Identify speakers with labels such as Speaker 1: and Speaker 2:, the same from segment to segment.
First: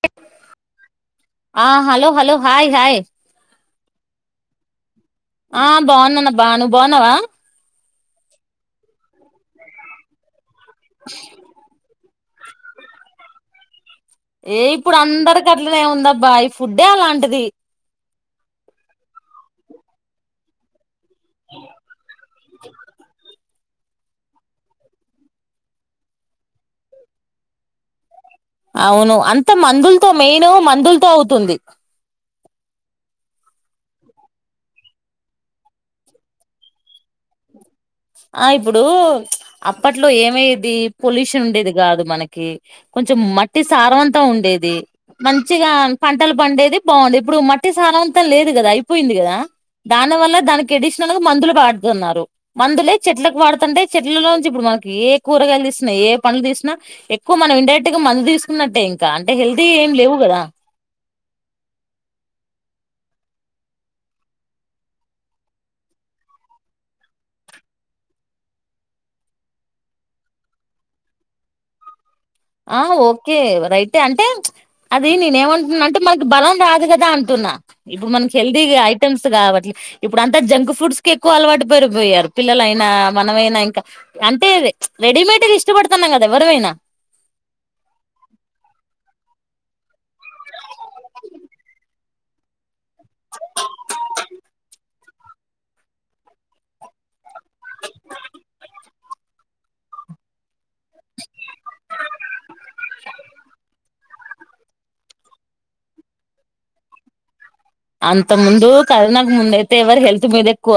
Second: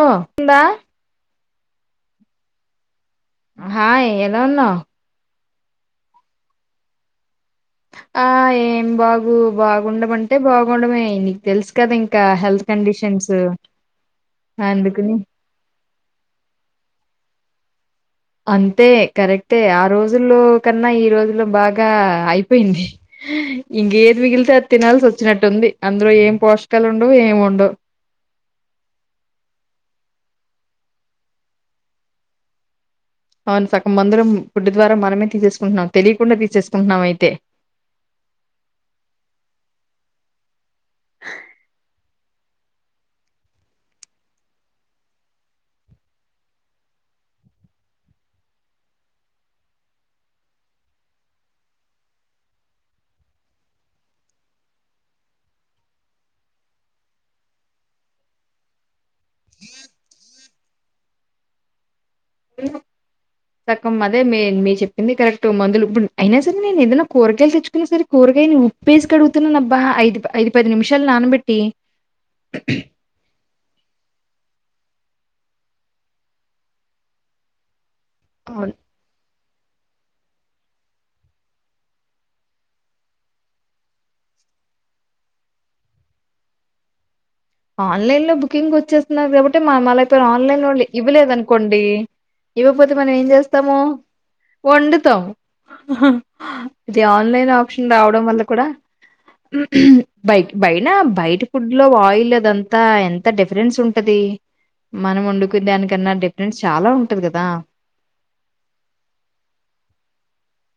Speaker 1: ఓ ఉందా
Speaker 2: ఆ hello hello hi hi
Speaker 1: hi ఎలవున్నావ్
Speaker 2: ఆ బాగున్నాన్నబ్బ నువ్వు బాగున్నావా
Speaker 1: ఆ ఏం బాగు బాగుండమంటే బాగుండమే నీకు తెల్సు కదా ఇం ఇంక హెల్త్ కండిషన్స్
Speaker 2: ఏ ఇప్పుడు
Speaker 1: అందుకని
Speaker 2: అందర్కట్లనే ఉందబ్బా ఈ ఫుడ్డే అలాంటిది
Speaker 1: అంతే కరెక్టే ఆ రోజుల్లో కన్నా ఈ రోజుల్లో బాగా అయిపోయిన్ది ఇంకేద్మిగిలితేది తినాల్సి వచ్చినట్టుంది అందులో ఏం పోషకాలు ఉండవు ఏం ఉండవు
Speaker 2: అవును అంత మందుల్తో మెయిన్ మందుల్తో అవుతుంది
Speaker 1: అవును సగమందురం పుడ్డు ద్వారా మనమే తీసేసుకుంటున్నాం తెలియకుండా తీసేసుకుంటున్నాం అయితే
Speaker 2: ఆ ఇప్పుడూ అప్పట్లో ఏమయ్యేది పొల్యూషనుండేది కాదు మనకి కొం చెం మట్టి సారవంతం ఉండేది మంచిగా పంటలు పండేది బాగుంది ఇప్పుడు మట్టి సారం లేదు కదా అయిపోయింది కదా దాని వల్ల దానికి అడిషనల్గా మందులు పాడుతున్నారు మందులే చెట్లకు వాడుతంటే చెట్లలోంచి ఇప్పుడు మనకి ఏ కూరగాయలు తీసినా ఏ పనులు తీసినా ఎక్కువ మనం ఇండైరెక్ట్గా మందు తీసుకున్నట్టే ఇంకా అంటే హెల్తీ ఏం లేవు కదా
Speaker 1: సగ్గం అదే మే మీ చెప్పింది కరెక్ట్ మందులు ఇప్పుడు అయినా సరే నేనేదైనా కూరగాయలు తెచ్చుకున్నా సరే కూర్ కురగాయని ఉప్పేసి కడుగుతున్నానబ్బా ఐదు ఐదు పది నిమిషాలు నానబెట్టి
Speaker 2: ఆ ఓకే రైటే అంటే అది నేనేమంటున్నా అంటే మనకి బలం రాదు కదా అంటున్నా ఇప్పుడు మనకేల్దీగ ఐటెమ్స్ కాబట్ ఇప్పుడు అంతా జంక్ ఫుడ్స్ కి ఎక్కువ అలవాటు పరిపోయారు పిల్లలైనా మనమైనా ఇంకా అంటే రెడిమేడ్ది ఇష్టపడుతున్నం గదా ఎవరువైనా
Speaker 1: ఆన్లైన్ లో బుకింగ్ ఓచ్చేస్తున్నారు కాబట్టి మా మళ్ళ పేరు ఆన్లైన్లో ఇవ్వలేదనుకోండి ఇవ్వపోతే మనమేం చేస్తాము వండు తం ఇది ఆన్లైన్ ఆప్షన్ రావడం వల్ల కూడా బైక్ బైైన బయట ఫుడ్లో ఆయిల్ అదంతా ఎంత డిఫరెంట్స్ సుంటది మనం వండుకున్దానికన్నా డిఫరెంస్ చాలా ఉంటది కదా
Speaker 2: అంత ముందు కరోనాకు ముందు అయితే ఎవరు హెల్త్ మీద ఎక్కువ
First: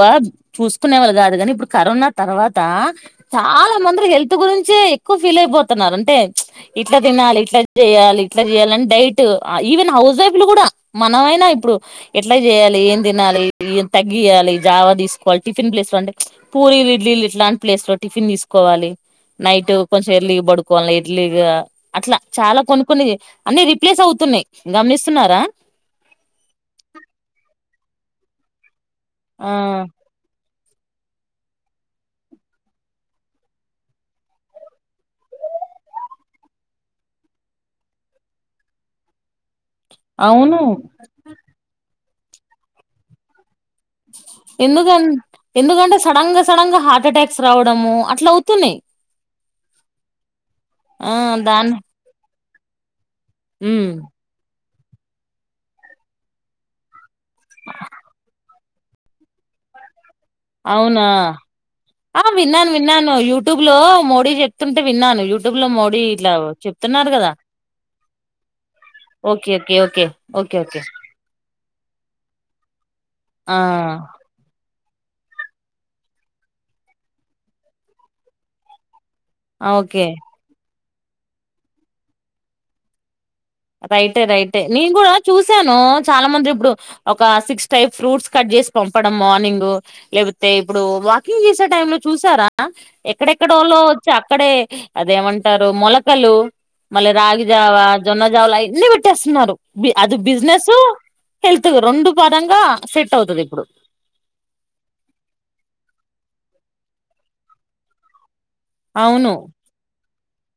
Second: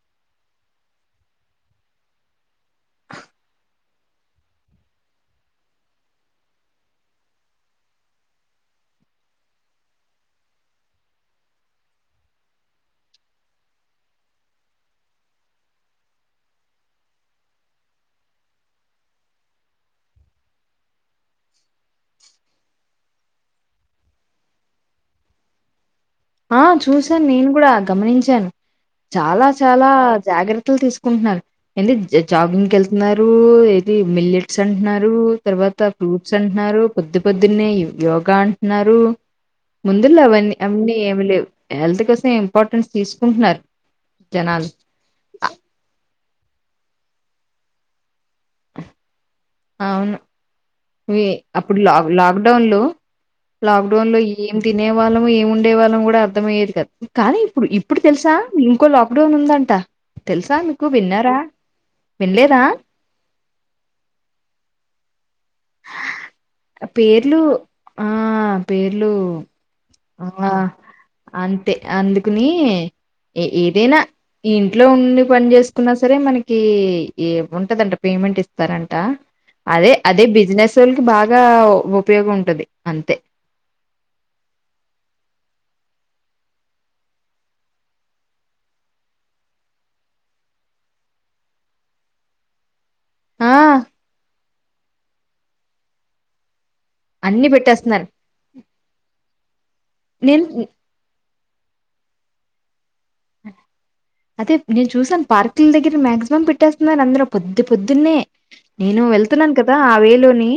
Speaker 2: చూసుకునే వాళ్ళు కాదు కానీ ఇప్పుడు కరో న తర్వాత చాలా మంది హెల్త్ గురించే ఎక్కుఫీల్ అయిపోతున్నారు అంటే ఇట్లా ఇట్ల తినాలి ఇట్లా చేయాలి ఇట్లా చేయాలని డైట్ ఈవెన్ ఆ హౌసైఫ్లు కూడా మనమైనా ఇప్పుడు ఎట్లా చేయాలి ఏం తినాలి ఏ తగ్గియాలి జావా తీసుకోవాలి టిఫిన్ ప్లేస్లో అంటే పూరి ఇడ్లీల్ ఇట్లాంటి ప్లేస్లో టిఫిన్ తీసుకోవాలి నైట్ కొంచెం ఎర్లీగ పడుకోవాలి ఎర్లీగా అట్లా చాలా కొన్ని కొన్ని అన్ని రిప్లేసవుత్ స్తున్నాయ్ గమ్నిస్తున్నారా
Speaker 1: ఆ చూసాను నేను కూడా గమ్నించాను చాలా
Speaker 2: ఆ
Speaker 1: చాలా జాగ్రత్ తల్ తీసుకుంటు ఏంది జాగింగ్ కేళ్తున్నారు ఏది మిలెట్స్ అంటున్నారు తర్వా తర్వాత ఫ్రూట్స్ అంట్నారు పొద్దు పొద్దునే యోగా అంటున్నారు ముందులో అవన్నీ
Speaker 2: అవును
Speaker 1: అవన్నీ ఏమ్లేమ్ హెల్త్ కోసం ఇంపార్టెన్స్ తీసుకుంటున్నార్
Speaker 2: ఎందుకన్ ఎందుకంటే సడన్గా సడన్గా హార్టటాక్స్ రావడము అట్లా అవుతున్నాయ్
Speaker 1: అవును వి
Speaker 2: దాన్
Speaker 1: అప్పుడు లాక్ లాక్డౌన్లో
Speaker 2: ఉమ్
Speaker 1: లాక్డౌన్ లో ఏ ఏం తినే వాళ్ళము ఏం ఉండే వాళ్ళం కూడా అర్థం అయ్యేది కదా కానీ ఇప్పుడు ఇప్పుడు తెల్సా ఇంకో లాక్డౌన్ ఉందంట తెలుసా మీకు
Speaker 2: అవునా
Speaker 1: విన్నారా
Speaker 2: ఆ
Speaker 1: వినలేదా
Speaker 2: విన్నాను విన్నాను యు యూట్యూబ్లో మోడీ చెప్తుంటే విన్నాను. యూట్యూబ్లో మోడీ ఇట్లా చెప్తున్నారు కదా?
Speaker 1: పేర్లు ఆ పేర్లు
Speaker 2: ఓకే ఓకే ఓకే
Speaker 1: ఆ
Speaker 2: ఓకే ఓకే
Speaker 1: అంతే అందుకుని ఏ
Speaker 2: ఆ
Speaker 1: ఏదైనా ఈ ఇంట్లో ఉన్ ఎందుకు పనిజేస్కున్నా సరే మనకి ఇ ఉంటదంట పేమెంటిస్తారంట.
Speaker 2: ఆ!
Speaker 1: అదే
Speaker 2: ఓకే
Speaker 1: అదే బిజినెసోళ్ళకి బాగా ఉపయోగం ఉంటది అంతే
Speaker 2: రైటె రైటె నేను కూడా చూసాను చాలా మంది ఇప్పుడు ఒక సిక్స్ టైప్ ఫ్రూట్స్ కట్ చేస్ పంపడం మార్నింగ్ లేకపోతే ఇప్పుడు వాకింగ్ చేసే టై లో చూసారా
Speaker 1: ఆ
Speaker 2: ఎక్కడెక్కడోల్లో వచ్చి అక్కడే అదేమంటారు మొలకలు మళ్ళీ
Speaker 1: అన్ని
Speaker 2: రాగిజావా,
Speaker 1: పెట్టేస్తున్నారు
Speaker 2: జొన్న జావా అయన్ని పెట్టేస్తున్నారు అది
Speaker 1: నేను
Speaker 2: బిజినెస్. హెల్త్ రెండు పదంగా
Speaker 1: అదే నేను చూసాను పార్క్ల దగ్గర మ్యాగ్ త్వం పెట్టేస్తున్నారు అందరు పొద్దు పొద్దున్నే నేను
Speaker 2: అవును
Speaker 1: వెళ్తున్నాను కదా ఆ వేలొ నీ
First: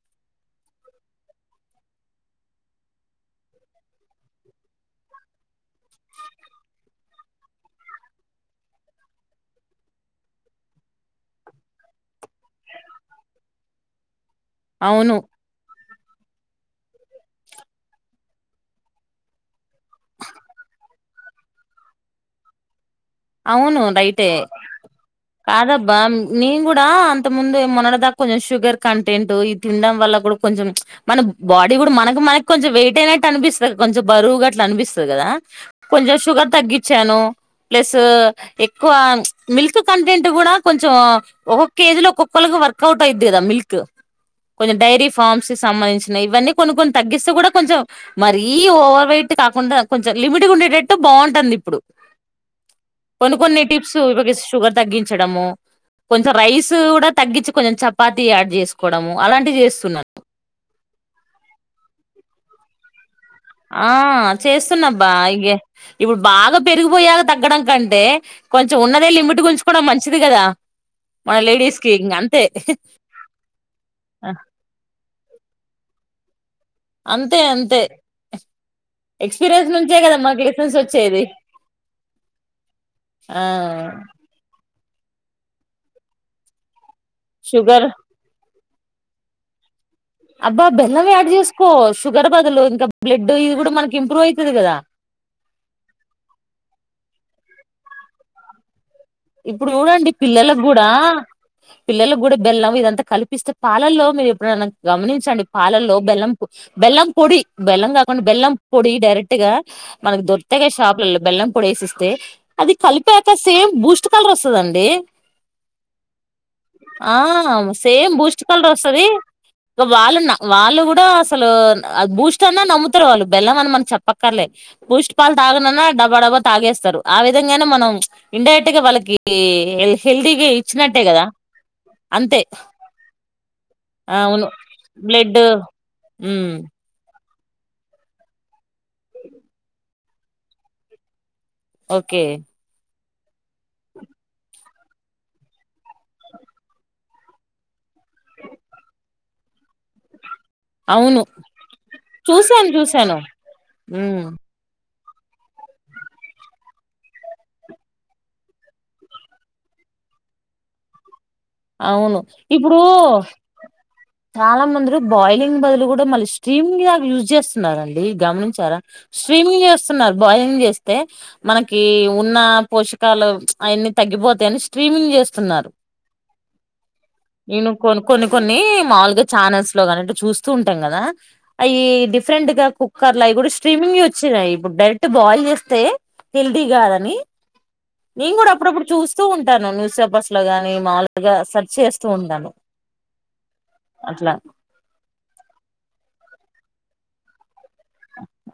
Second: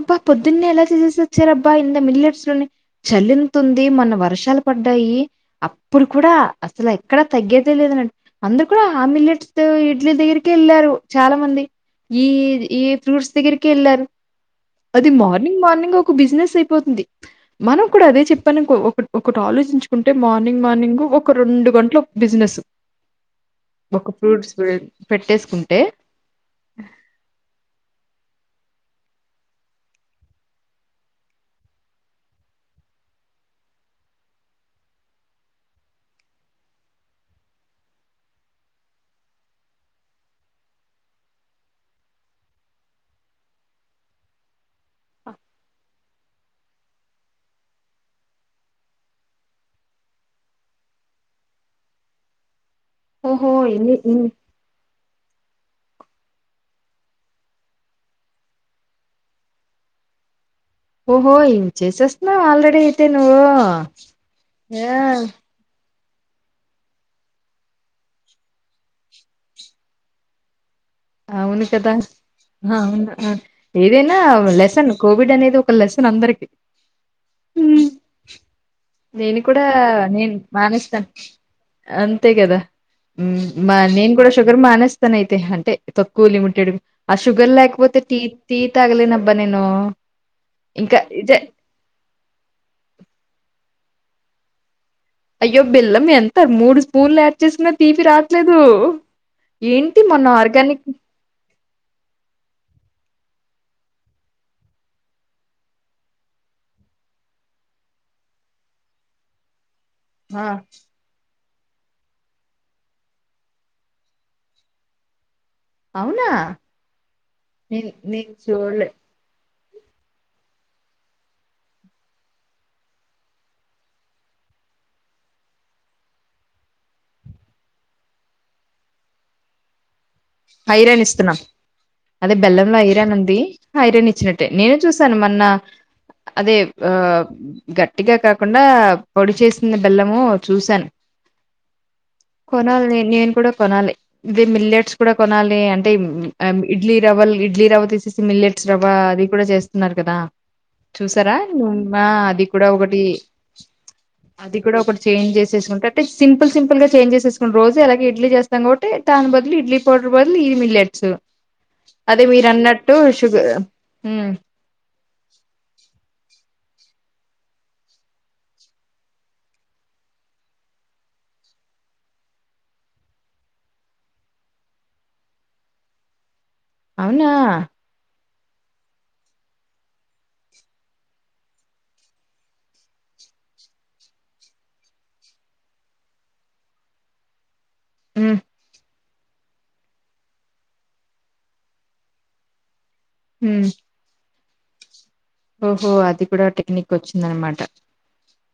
Speaker 1: అబ్బా పొద్దున్నే ఎలా తీసేసి వచ్చారు అబ్బా ఇ మిల్లర్స్ లోని చాలెంతుంది మన వ వర్షాలు పడ్డాయి అప్పుడు కూడా అసలు ఎక్కడా తగ్గేదే లేదనన్, అందురు కూడా ఆ మిలెట్స్ ఇడ్లీ దగ్గరికే వెళ్ళారు చాలా మంది. ఈ ఈ ఫ్రూట్స్ దగ్గరికి ఏళ్ళారు అది
Speaker 2: అవును
Speaker 1: మార్నింగ్ మార్నింగ్ ఒక కు బిజినెస్ అయిపోతుంది. మనం కూడా అదే చెప్పాను ఒకటి ఆలోచించ కుంటే మార్నింగ్ మార్నింగ్ ఒక రెండు గంటలు బిజినెస్.
Speaker 2: అవును
Speaker 1: ఒక
Speaker 2: నైటె
Speaker 1: ఫ్రూట్స్ పెట్టేసుకుంటే
Speaker 2: కాదబ్బా నేన్ కూడా అంత ముందె మొనడదాక కొంచం షుగర్ కంటెంట్ ఇద్ తినడం వల్ల కూడా కొంచెం ప్చ్ మన బాడీ గుడా మనకు మనకి కొంచెం వెయిట్ అయినట్టు అనిపిస్తది. కొంచెం బరువుగా అట్లా అనిపిస్తది కదా కొంచెం షుగర్ తగ్గించాను ప్లస్ తూ ఎక్కువ ప్చ్ మిల్క్ కంటెంట్ కూడా కొంచెం ఒక్క ఏజ్ లొ ఒక్కోలాకి వర్క్ అవ్ కయిద్ద గదా మిల్క్ కొంచెం డైరీ ఫామ్స్ సంబంధించినవి ఇవన్నీ కొన్ని కొన్ని తగ్గిస్తే కూడా కొంచెం మరీ ఓవర్వయిట్ టి కాకుండా కొంచెం లిమిట్గా ఉండేటట్టు బావుంటంది ఇప్పుడు. కొన్ని
Speaker 1: ఓహో
Speaker 2: కొన్ని టిప్స్
Speaker 1: ఎన్ని
Speaker 2: ఇవి షుగర్ తగ్గించడము. కొంచెం రైస్ కూడా తగ్గించి, కొంచెం చపాతి యాడ్ చేసుకోవడము అలాంటివి చేస్తున్నాను.
Speaker 1: ఓహో ఇవి చేసేస్తాన్నావా ఆల్రెడీ నువ్వు
Speaker 2: ఆ చేస్తున్నాబ్బా ఇగే ఇప్పుడు బాగా పెరిగిపోయాక తగ్గడం కంటే, కొంచెం ఉన్నదే లిమిట్ గుంచుకోవడం మంచిది గదా.
Speaker 1: అవును కదా హా ఆవును అ ఏదైనా
Speaker 2: ఆ!
Speaker 1: లెసన్ కో కోవిడ్ అనేది ఒక లెసన్ అందరికి
Speaker 2: అంతే అంతే
Speaker 1: నేను కూడా
Speaker 2: ఎక్స్పీరియన్స్ నుంచే కదా
Speaker 1: నేను
Speaker 2: మాకు లెసెన్స్
Speaker 1: మానేస్తాను
Speaker 2: వచ్చేది.
Speaker 1: అంతే కదా
Speaker 2: ఆ
Speaker 1: మ్ మా నేను కూడా షుగర్ మానేస్తాను అయితే అం తక్కువ లిమిటెడ్ ఆ శుగర్
Speaker 2: షుగర్
Speaker 1: లెక్పోతే టీ టి తగలెనబ్బా నేను.
Speaker 2: అబ్బా
Speaker 1: ఇంకా
Speaker 2: బెల్లం యాడ్
Speaker 1: ఇదే
Speaker 2: చేసుకో, షుగర్ బదులు ఇంకా బ్లడ్ ఇది కూడా మనకి ఇంప్రూవ్ అయితది కదా.
Speaker 1: అయ్యో బెల్లం ఎంత మూడు స్పూన్లు యాడ్ చేసినా తీపి రాట్లేదు.
Speaker 2: ఇప్పుడు చూడండి పిల్లలకి గుడా పిల్లలకు గుడా బెల్లం ఇదంతా కల్పిస్తే పాలల్లో మీరు ఎప్పుడైనా గమనించండి. పాలల్లో బెల్లం బెల్లం పొడి, బెల్లం కాకుండా బెల్లం పొడి డైరెక్ట్గా మనకి దొరకతయిగా షాపులలో బెల్లం పొడి ఏసిస్తే అది కలిపాక సేమ్ బూస్ట్ కలర్ వస్తాదండి.
Speaker 1: అవునా
Speaker 2: ఆ
Speaker 1: నేను
Speaker 2: సేమ్
Speaker 1: నేను
Speaker 2: బూస్ట్ కలర్
Speaker 1: చూడలే
Speaker 2: వస్తది. దో వాళ్ళున్న వాళ్ళు కూడా అసలు బూస్ట్ అన్నా నమ్ముతారు. వాళ్ళు బెల్లం అని మనం చెప్పక్కర్లే. బూస్ట్ పాలు తాగనన్నా డబ డబ తాగేస్తారు. ఆ విధంగానే మనం ఇండైరెక్ట్ గా వాళ్ళకి గి హి హెల్ హల్దికగి ఇచ్చినట్టే
Speaker 1: ఐరన్
Speaker 2: గదా.
Speaker 1: ఇస్తున్నాం అదే బెల్లంలో ఐరాన్ ఉంది. ఐరాన్ ఇచ్చినట్టే
Speaker 2: అవును
Speaker 1: నేనే చూసాను
Speaker 2: బ్లడ్
Speaker 1: మొన్న.
Speaker 2: హ్మ్
Speaker 1: అదే ఆ గట్టిగా కాకుండా పొడి చేసిన బెల్లము చూశాను
Speaker 2: ఓకే
Speaker 1: నేను కూడా కొనాలి ఇది మిల్లెట్స్ ఇప్పుడే కొనాలి అంటే ఇడ్లీ రవల్ ఇడ్లీ రవ్వ తీసేసి మిల్లెట్స్ రవ్వ అది కూడా జేస్తున్నారు కదా.
Speaker 2: అవును
Speaker 1: చూసారా ను మా అది కూడా
Speaker 2: చూసాను
Speaker 1: ఒకటి
Speaker 2: చూసాను హ్మ్
Speaker 1: అది కూడా ఒకట్ చేంజ్ జెసేసుకుంటట్టు సింపుల్ సింపుల్ గా చేంజ్ జెసేసుకుంట రోజ అలాగే ఇడ్లీ జెస్తాం. కాబట్టి దాని బాదలు ఇలీ కోటి రూపాయలుది ఈ మిల్లెట్స్
Speaker 2: అవును
Speaker 1: అదే మీరు
Speaker 2: ఇప్పుడూ
Speaker 1: అన్నట్టు షుగర్ ఉమ్
Speaker 2: చాలా మంద్రు బాయిలింగ్ బదులు గూడా మల్లిస్ స్ట్రీమింగ్ కు యూజ్ జేస్తున్నారండి. గమనించారా స్ట్రీమింగ్ జేస్తున్నారు. బాయిలింగ్ జెస్తే మనకి ఉన్న పోషకాలు అవన్ని తగ్గిపోతాయని స్ట్రీమింగ్ చేస్తున్నారు.
Speaker 1: అవునా
Speaker 2: నెను కొనుక్కొని కొన్ని మాములుగా ఛానల్స్ లో గానటు చూస్తూ ఉంటాం కదా. అవి డిఫరెంట్ గా కుక్కర్ లా ఇప్పుడ్ స్ట్రీమింగె వచ్చినాయి. ఇప్పుడ్ డైరెక్ట్ బాయిల్ జెస్తే హెల్ది గాదని నేను
Speaker 1: హ్మ్
Speaker 2: గూడా అప్పుడప్పుడు చూస్తూ ఉంటాను. న్యూస్ పేపర్స్ లో గాని మాముూలుగా సర్చ్ జెస్తూ ఉంటాను.
Speaker 1: హ్మ్
Speaker 2: అట్ల
Speaker 1: ఓహో అది కూడా టెక్నిక్ ఓచ్చిందనమాట.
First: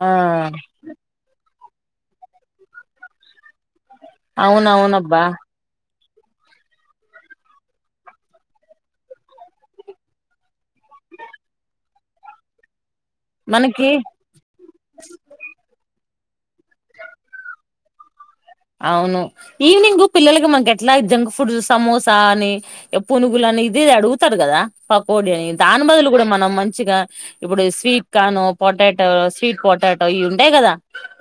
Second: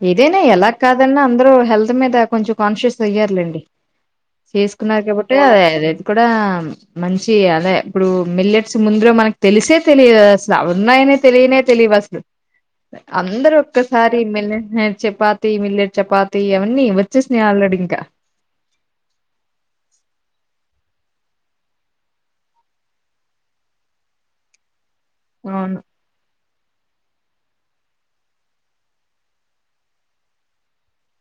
Speaker 2: ఆ
Speaker 1: ఏదైనా ఎలా కాదన్నా అందరూ హెల్త్ మీద కొంచం కాన్షియస్ అయ్యారులేండి. చేసుకున్నారు
Speaker 2: అవునవునబ్బా
Speaker 1: కాబట్టి ఏ కూడా మంచి అదే ఇప్పుడు మిల్లెట్స్ ముందలా మనకు తెలిసే తెలియా అస్ల ఉన్నాయనే తెలియనే తెలివు అసలు అందరు
Speaker 2: మనకి
Speaker 1: ఒక్కసారి మిల్లెట్ చపాతి మిల్లెట్ చపాతి అవన్నీ వచ్చేసినాయి ఆల్రెడి ఇంకా
Speaker 2: అవును ఈవినింగ్ పిల్లలకి మనక్ ఎట్లా జంక్ ఫుడ్ సమోసా అని పునుగులన్ ఇది అడుగుతారు గదా పకోడి అని
Speaker 1: అవును
Speaker 2: దాని బదులు గూడా మనం మన్ చ్చిగా ఇప్పుడు స్వీట్ కాను పొటాటో స్వీట్ పొటాటో ఇవి ఉండాయి గదా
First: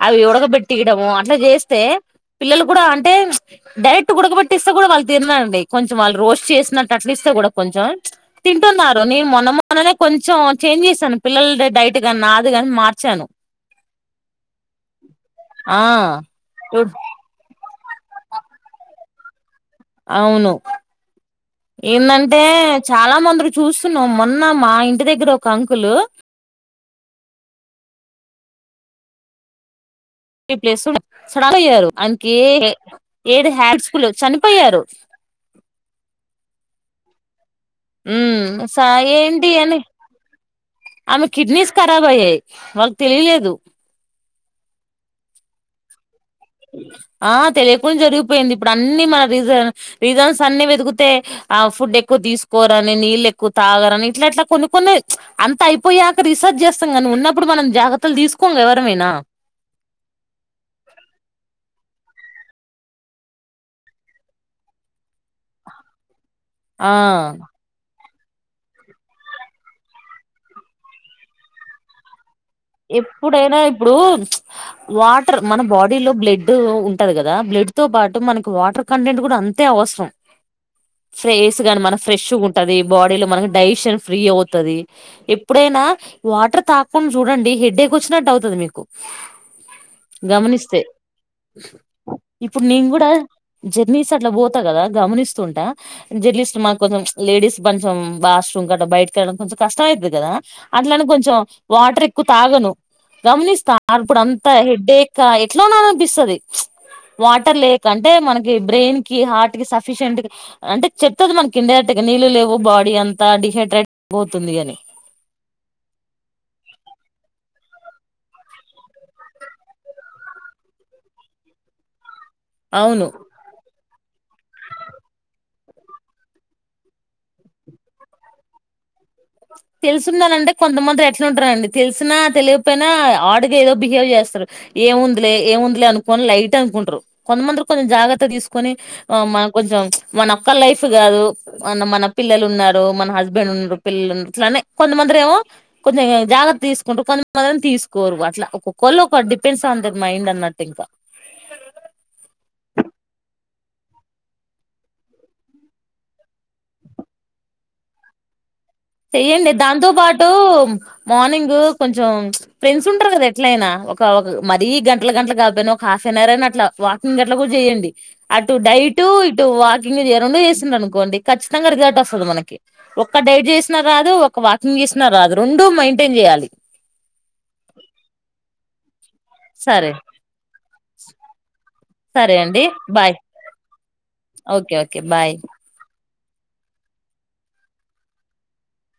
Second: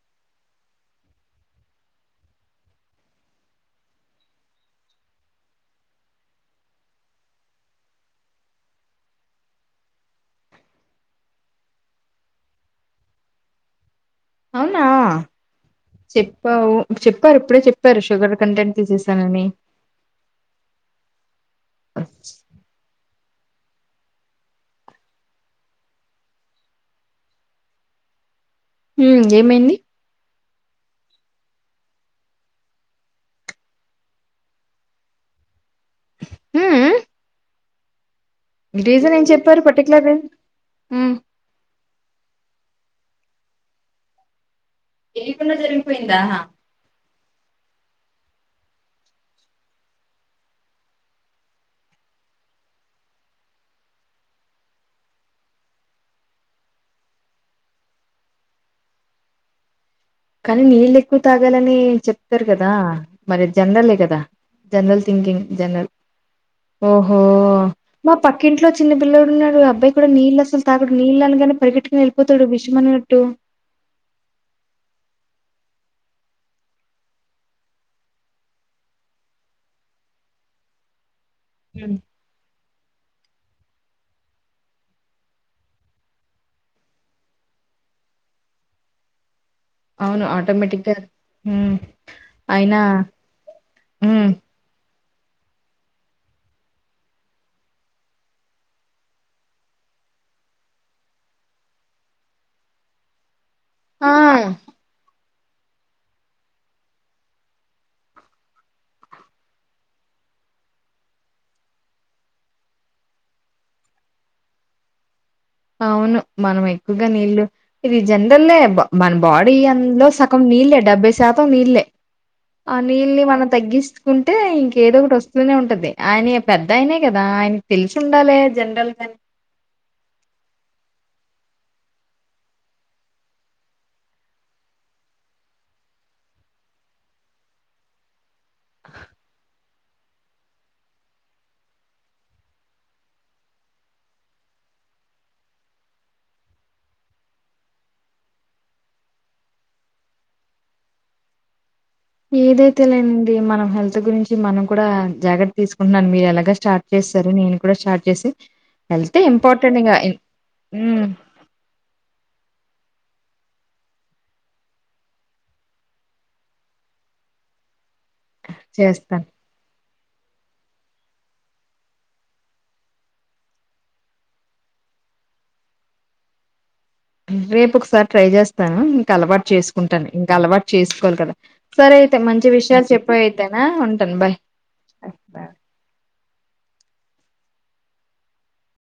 Speaker 2: అవి ఉడ్క పెట్టియడము అట్లా చేస్తే పిల్లలు గూడా అంటే డైరెక్ట్ ఉడకబట్టిస్తే గూడా వాళ్ళు తినరండి. కొంచెం వాళ్ళు రోస్ట్ చేసినట్టు అట్ల ఇస్తే కొంచెం తింటున్నారు. నేను మొన్న మొన్ననే కొంచెం చేంజ్ చేసాను. పిల్లల్ ది డైట్ గన్నా నాది గాని మార్చాను
Speaker 1: అవునా
Speaker 2: ఆ
Speaker 1: చెప్పావు
Speaker 2: చూడు
Speaker 1: చెప్పారు ఇప్పుడే చెప్పారు షుగర్ కంటెంట్ తీసేసానని
Speaker 2: అవును ఏందంటే చాలా మంది చూస్తున్నాం మొన్న మా ఇంటి దగ్గర ఒక అంకులు
Speaker 1: ఉమ్ ఏమైంది
Speaker 2: కి ప్లస్ ఉండే చనిపోయారు. ఆయనకి ఏది హ్యాబిట్స్ కూడ లేవు చనిపోయారు.
Speaker 1: హు ఉ
Speaker 2: ఉమ్ సా ఏంటి అని
Speaker 1: పర్టికులర్ రీజన్ ఉమ్
Speaker 2: ఆమె కిడ్నీస్ కారబ్ అయ్యాయి వా తెలిలేదు
Speaker 1: తెలీకుండా జరిగిపోయిందా
Speaker 2: యింది ఇప్పుడు అన్ని మ రీజ రీజన్స్ అన్ని వెతుకుతే ఆ ఫుడ్ ఎక్కువ తీసుకోరని నీళ్ళ ఎక్కు తాగరని ఇట్లా ఇట్లా కొన్ని కొన్ని అంత అయిపోయాక రీసెర్చ్ చేస్తాం గాని, ఉన్నప్పుడు మన జాగ్రత్తలు తీ తీసుకోంగ ఎవరమైనా
Speaker 1: కానీ నీళ్ళెక్కువ తా గాలని చెప్తరు గదా మరి అది జనరలే గదా జనరల్ థింకింగ్ జనరల్
Speaker 2: ఆ
Speaker 1: ఓహో మా పక్కింట్లో చిన్న పిల్లోడు ఉన్నాడు. అబ్బాయి కూడా నీళ్ళు అసలు తాగడు. నీళ్ళ అనగానే పరిగెటుకొని ఎల్
Speaker 2: ఎప్పుడైనా ఇప్పుడూ వా టర్ మన బాడీ లో బ్లడ్ ఉంటది గదా. బ్లడ్ తో పాటు మనకి వాటర్ కంటెంట్ గూడా అంతే అవసరం. ఫ్రేస్ గాని మన ఫ్రెష్గుంటది బా మనకి డైజషన్ ఫ్రీ అవుతది. ఎప్పుడైనా వాటర్ తాగకుండా చూడండి. హెడ్డేక్ ఓచ్చినట్టు అవుతది మీకు
Speaker 1: అవును
Speaker 2: గమనిస్తే
Speaker 1: ఆటోమేటిక్ గా ఉమ్
Speaker 2: ఇప్పుడు
Speaker 1: అయినా
Speaker 2: నేన్ గూడా జర్నీస్
Speaker 1: ఉమ్
Speaker 2: అట్లా పో తా కద గమనిస్ తుంట జర్లీస్ట్ మాకొంచెం లేడీస్ బంచం వాష్రూమ్ కట్ల బయటకెళ్ళడం కొంచం కష్టం అవుతుది కదా అట్లానే కొంచెం వాటర్ ఎక్కువ తాగను గమనిస్తా
Speaker 1: ఆ
Speaker 2: అప్పుడంత హెడేక్ ఎట్లా ఉన్నా అనిపిస్తది వాటర్ లేక అంటే మనకి బ్రెయిన్కి హార్ట్కి సఫిషియంట్కి అంటే చెప్తది మనకిండైరెక్ట్ గా నీళ్ళు లేవు బాడీ అంతా డిహైడ్రేట్ అయిపోతుందని
Speaker 1: అవును మనం ఎక్కువ నీళ్ళు ఇది జనరలే మన బాడీ అందులో సగం నీళ్ళే డెబ్బై శాతం నీళ్ళే ఆ
Speaker 2: అవును
Speaker 1: నీల్ని మనం తగ్గిస్త కుంటే ఇంకేదో ఒకటోస్తూనే ఉంటది ఆయన ఇగ పెద్దాయినే కదా ఆయనకి తెలిసుండాలే జనరల్ గాని
Speaker 2: తెలుసుందనంటే కొంతమంది ఎట్లుంటరండి తెలిసినా తెలియకపోయినా హార్డ్ గా ఏదో బిహేవ్ చేస్తరు ఏంముందిలే ఏముందిలే అనుకోని లైట్ అనుకుంటరు కొంతమంది కొంత జాగ్రత్త తీసుకొని మన కొంచెం మనొక్క లైఫ్ కాదు మన మన పిల్లలున్నారు మన హస్బెండ్ ఉన్నారు పిల్లలు అట్లనే కొంతమందిరేమో కొంచెం జాగ్రత్త తీసుకుంటు కొంతమందేమో తీసుకోరు అట్లా ఒకొక్క వాళ్లోక డిపెన్స్ ఆన్ థెర్ మైండ్ అన్నట్టు ఇంకా
Speaker 1: ఏదైతే ఏముంది మన హెల్త్ గురించి మనం కూడా జాగ్రత్త తీసుకుంటున్నా మీరు ఎలా స్టార్ట్ చేసారు నేను కూడా స్టార్ట్ చేసి హెల్తే
Speaker 2: చెయ్యండి
Speaker 1: ఇంపార్టెంట్
Speaker 2: దాంతో
Speaker 1: ఇంగ
Speaker 2: పాటు
Speaker 1: ఉమ్
Speaker 2: మార్నింగు కొంచెం ఫ్రెండ్స్ ఉంటరు కద ఎట్లయినా ఒక మరీ గంటల గంటలు కాకపోయినా ఒక హాఫ్ అండ్ అవర్ అయిన అట్లా వాకింగ్ గట్ల కూడా చేయండి అటు డైటూ
Speaker 1: చేస్తాను
Speaker 2: ఇటు వాక్ రెండు చేసిందనుకోండి ఖచ్చితంగా రిజల్ట్ వస్తది మనకి ఒక డైట్ చే రాదు ఒక వాకింగ్ చేసిన రాదు రెండు మెయింటేన్ చేయాలి
Speaker 1: రేపు ఒకసారి ట్రై చేస్తాను ఇంక అలవాటు
Speaker 2: సరే
Speaker 1: చేసుకుంటాను ఇంక అలవాటు చేసుకోవాలి కదా సరే అయితే మంచి
Speaker 2: అండి
Speaker 1: విషయాలు
Speaker 2: బాయ్
Speaker 1: చెప్పే అయితేనా ఉంటాను బాయ్
Speaker 2: ఓకే ఓకే
Speaker 1: బాయ్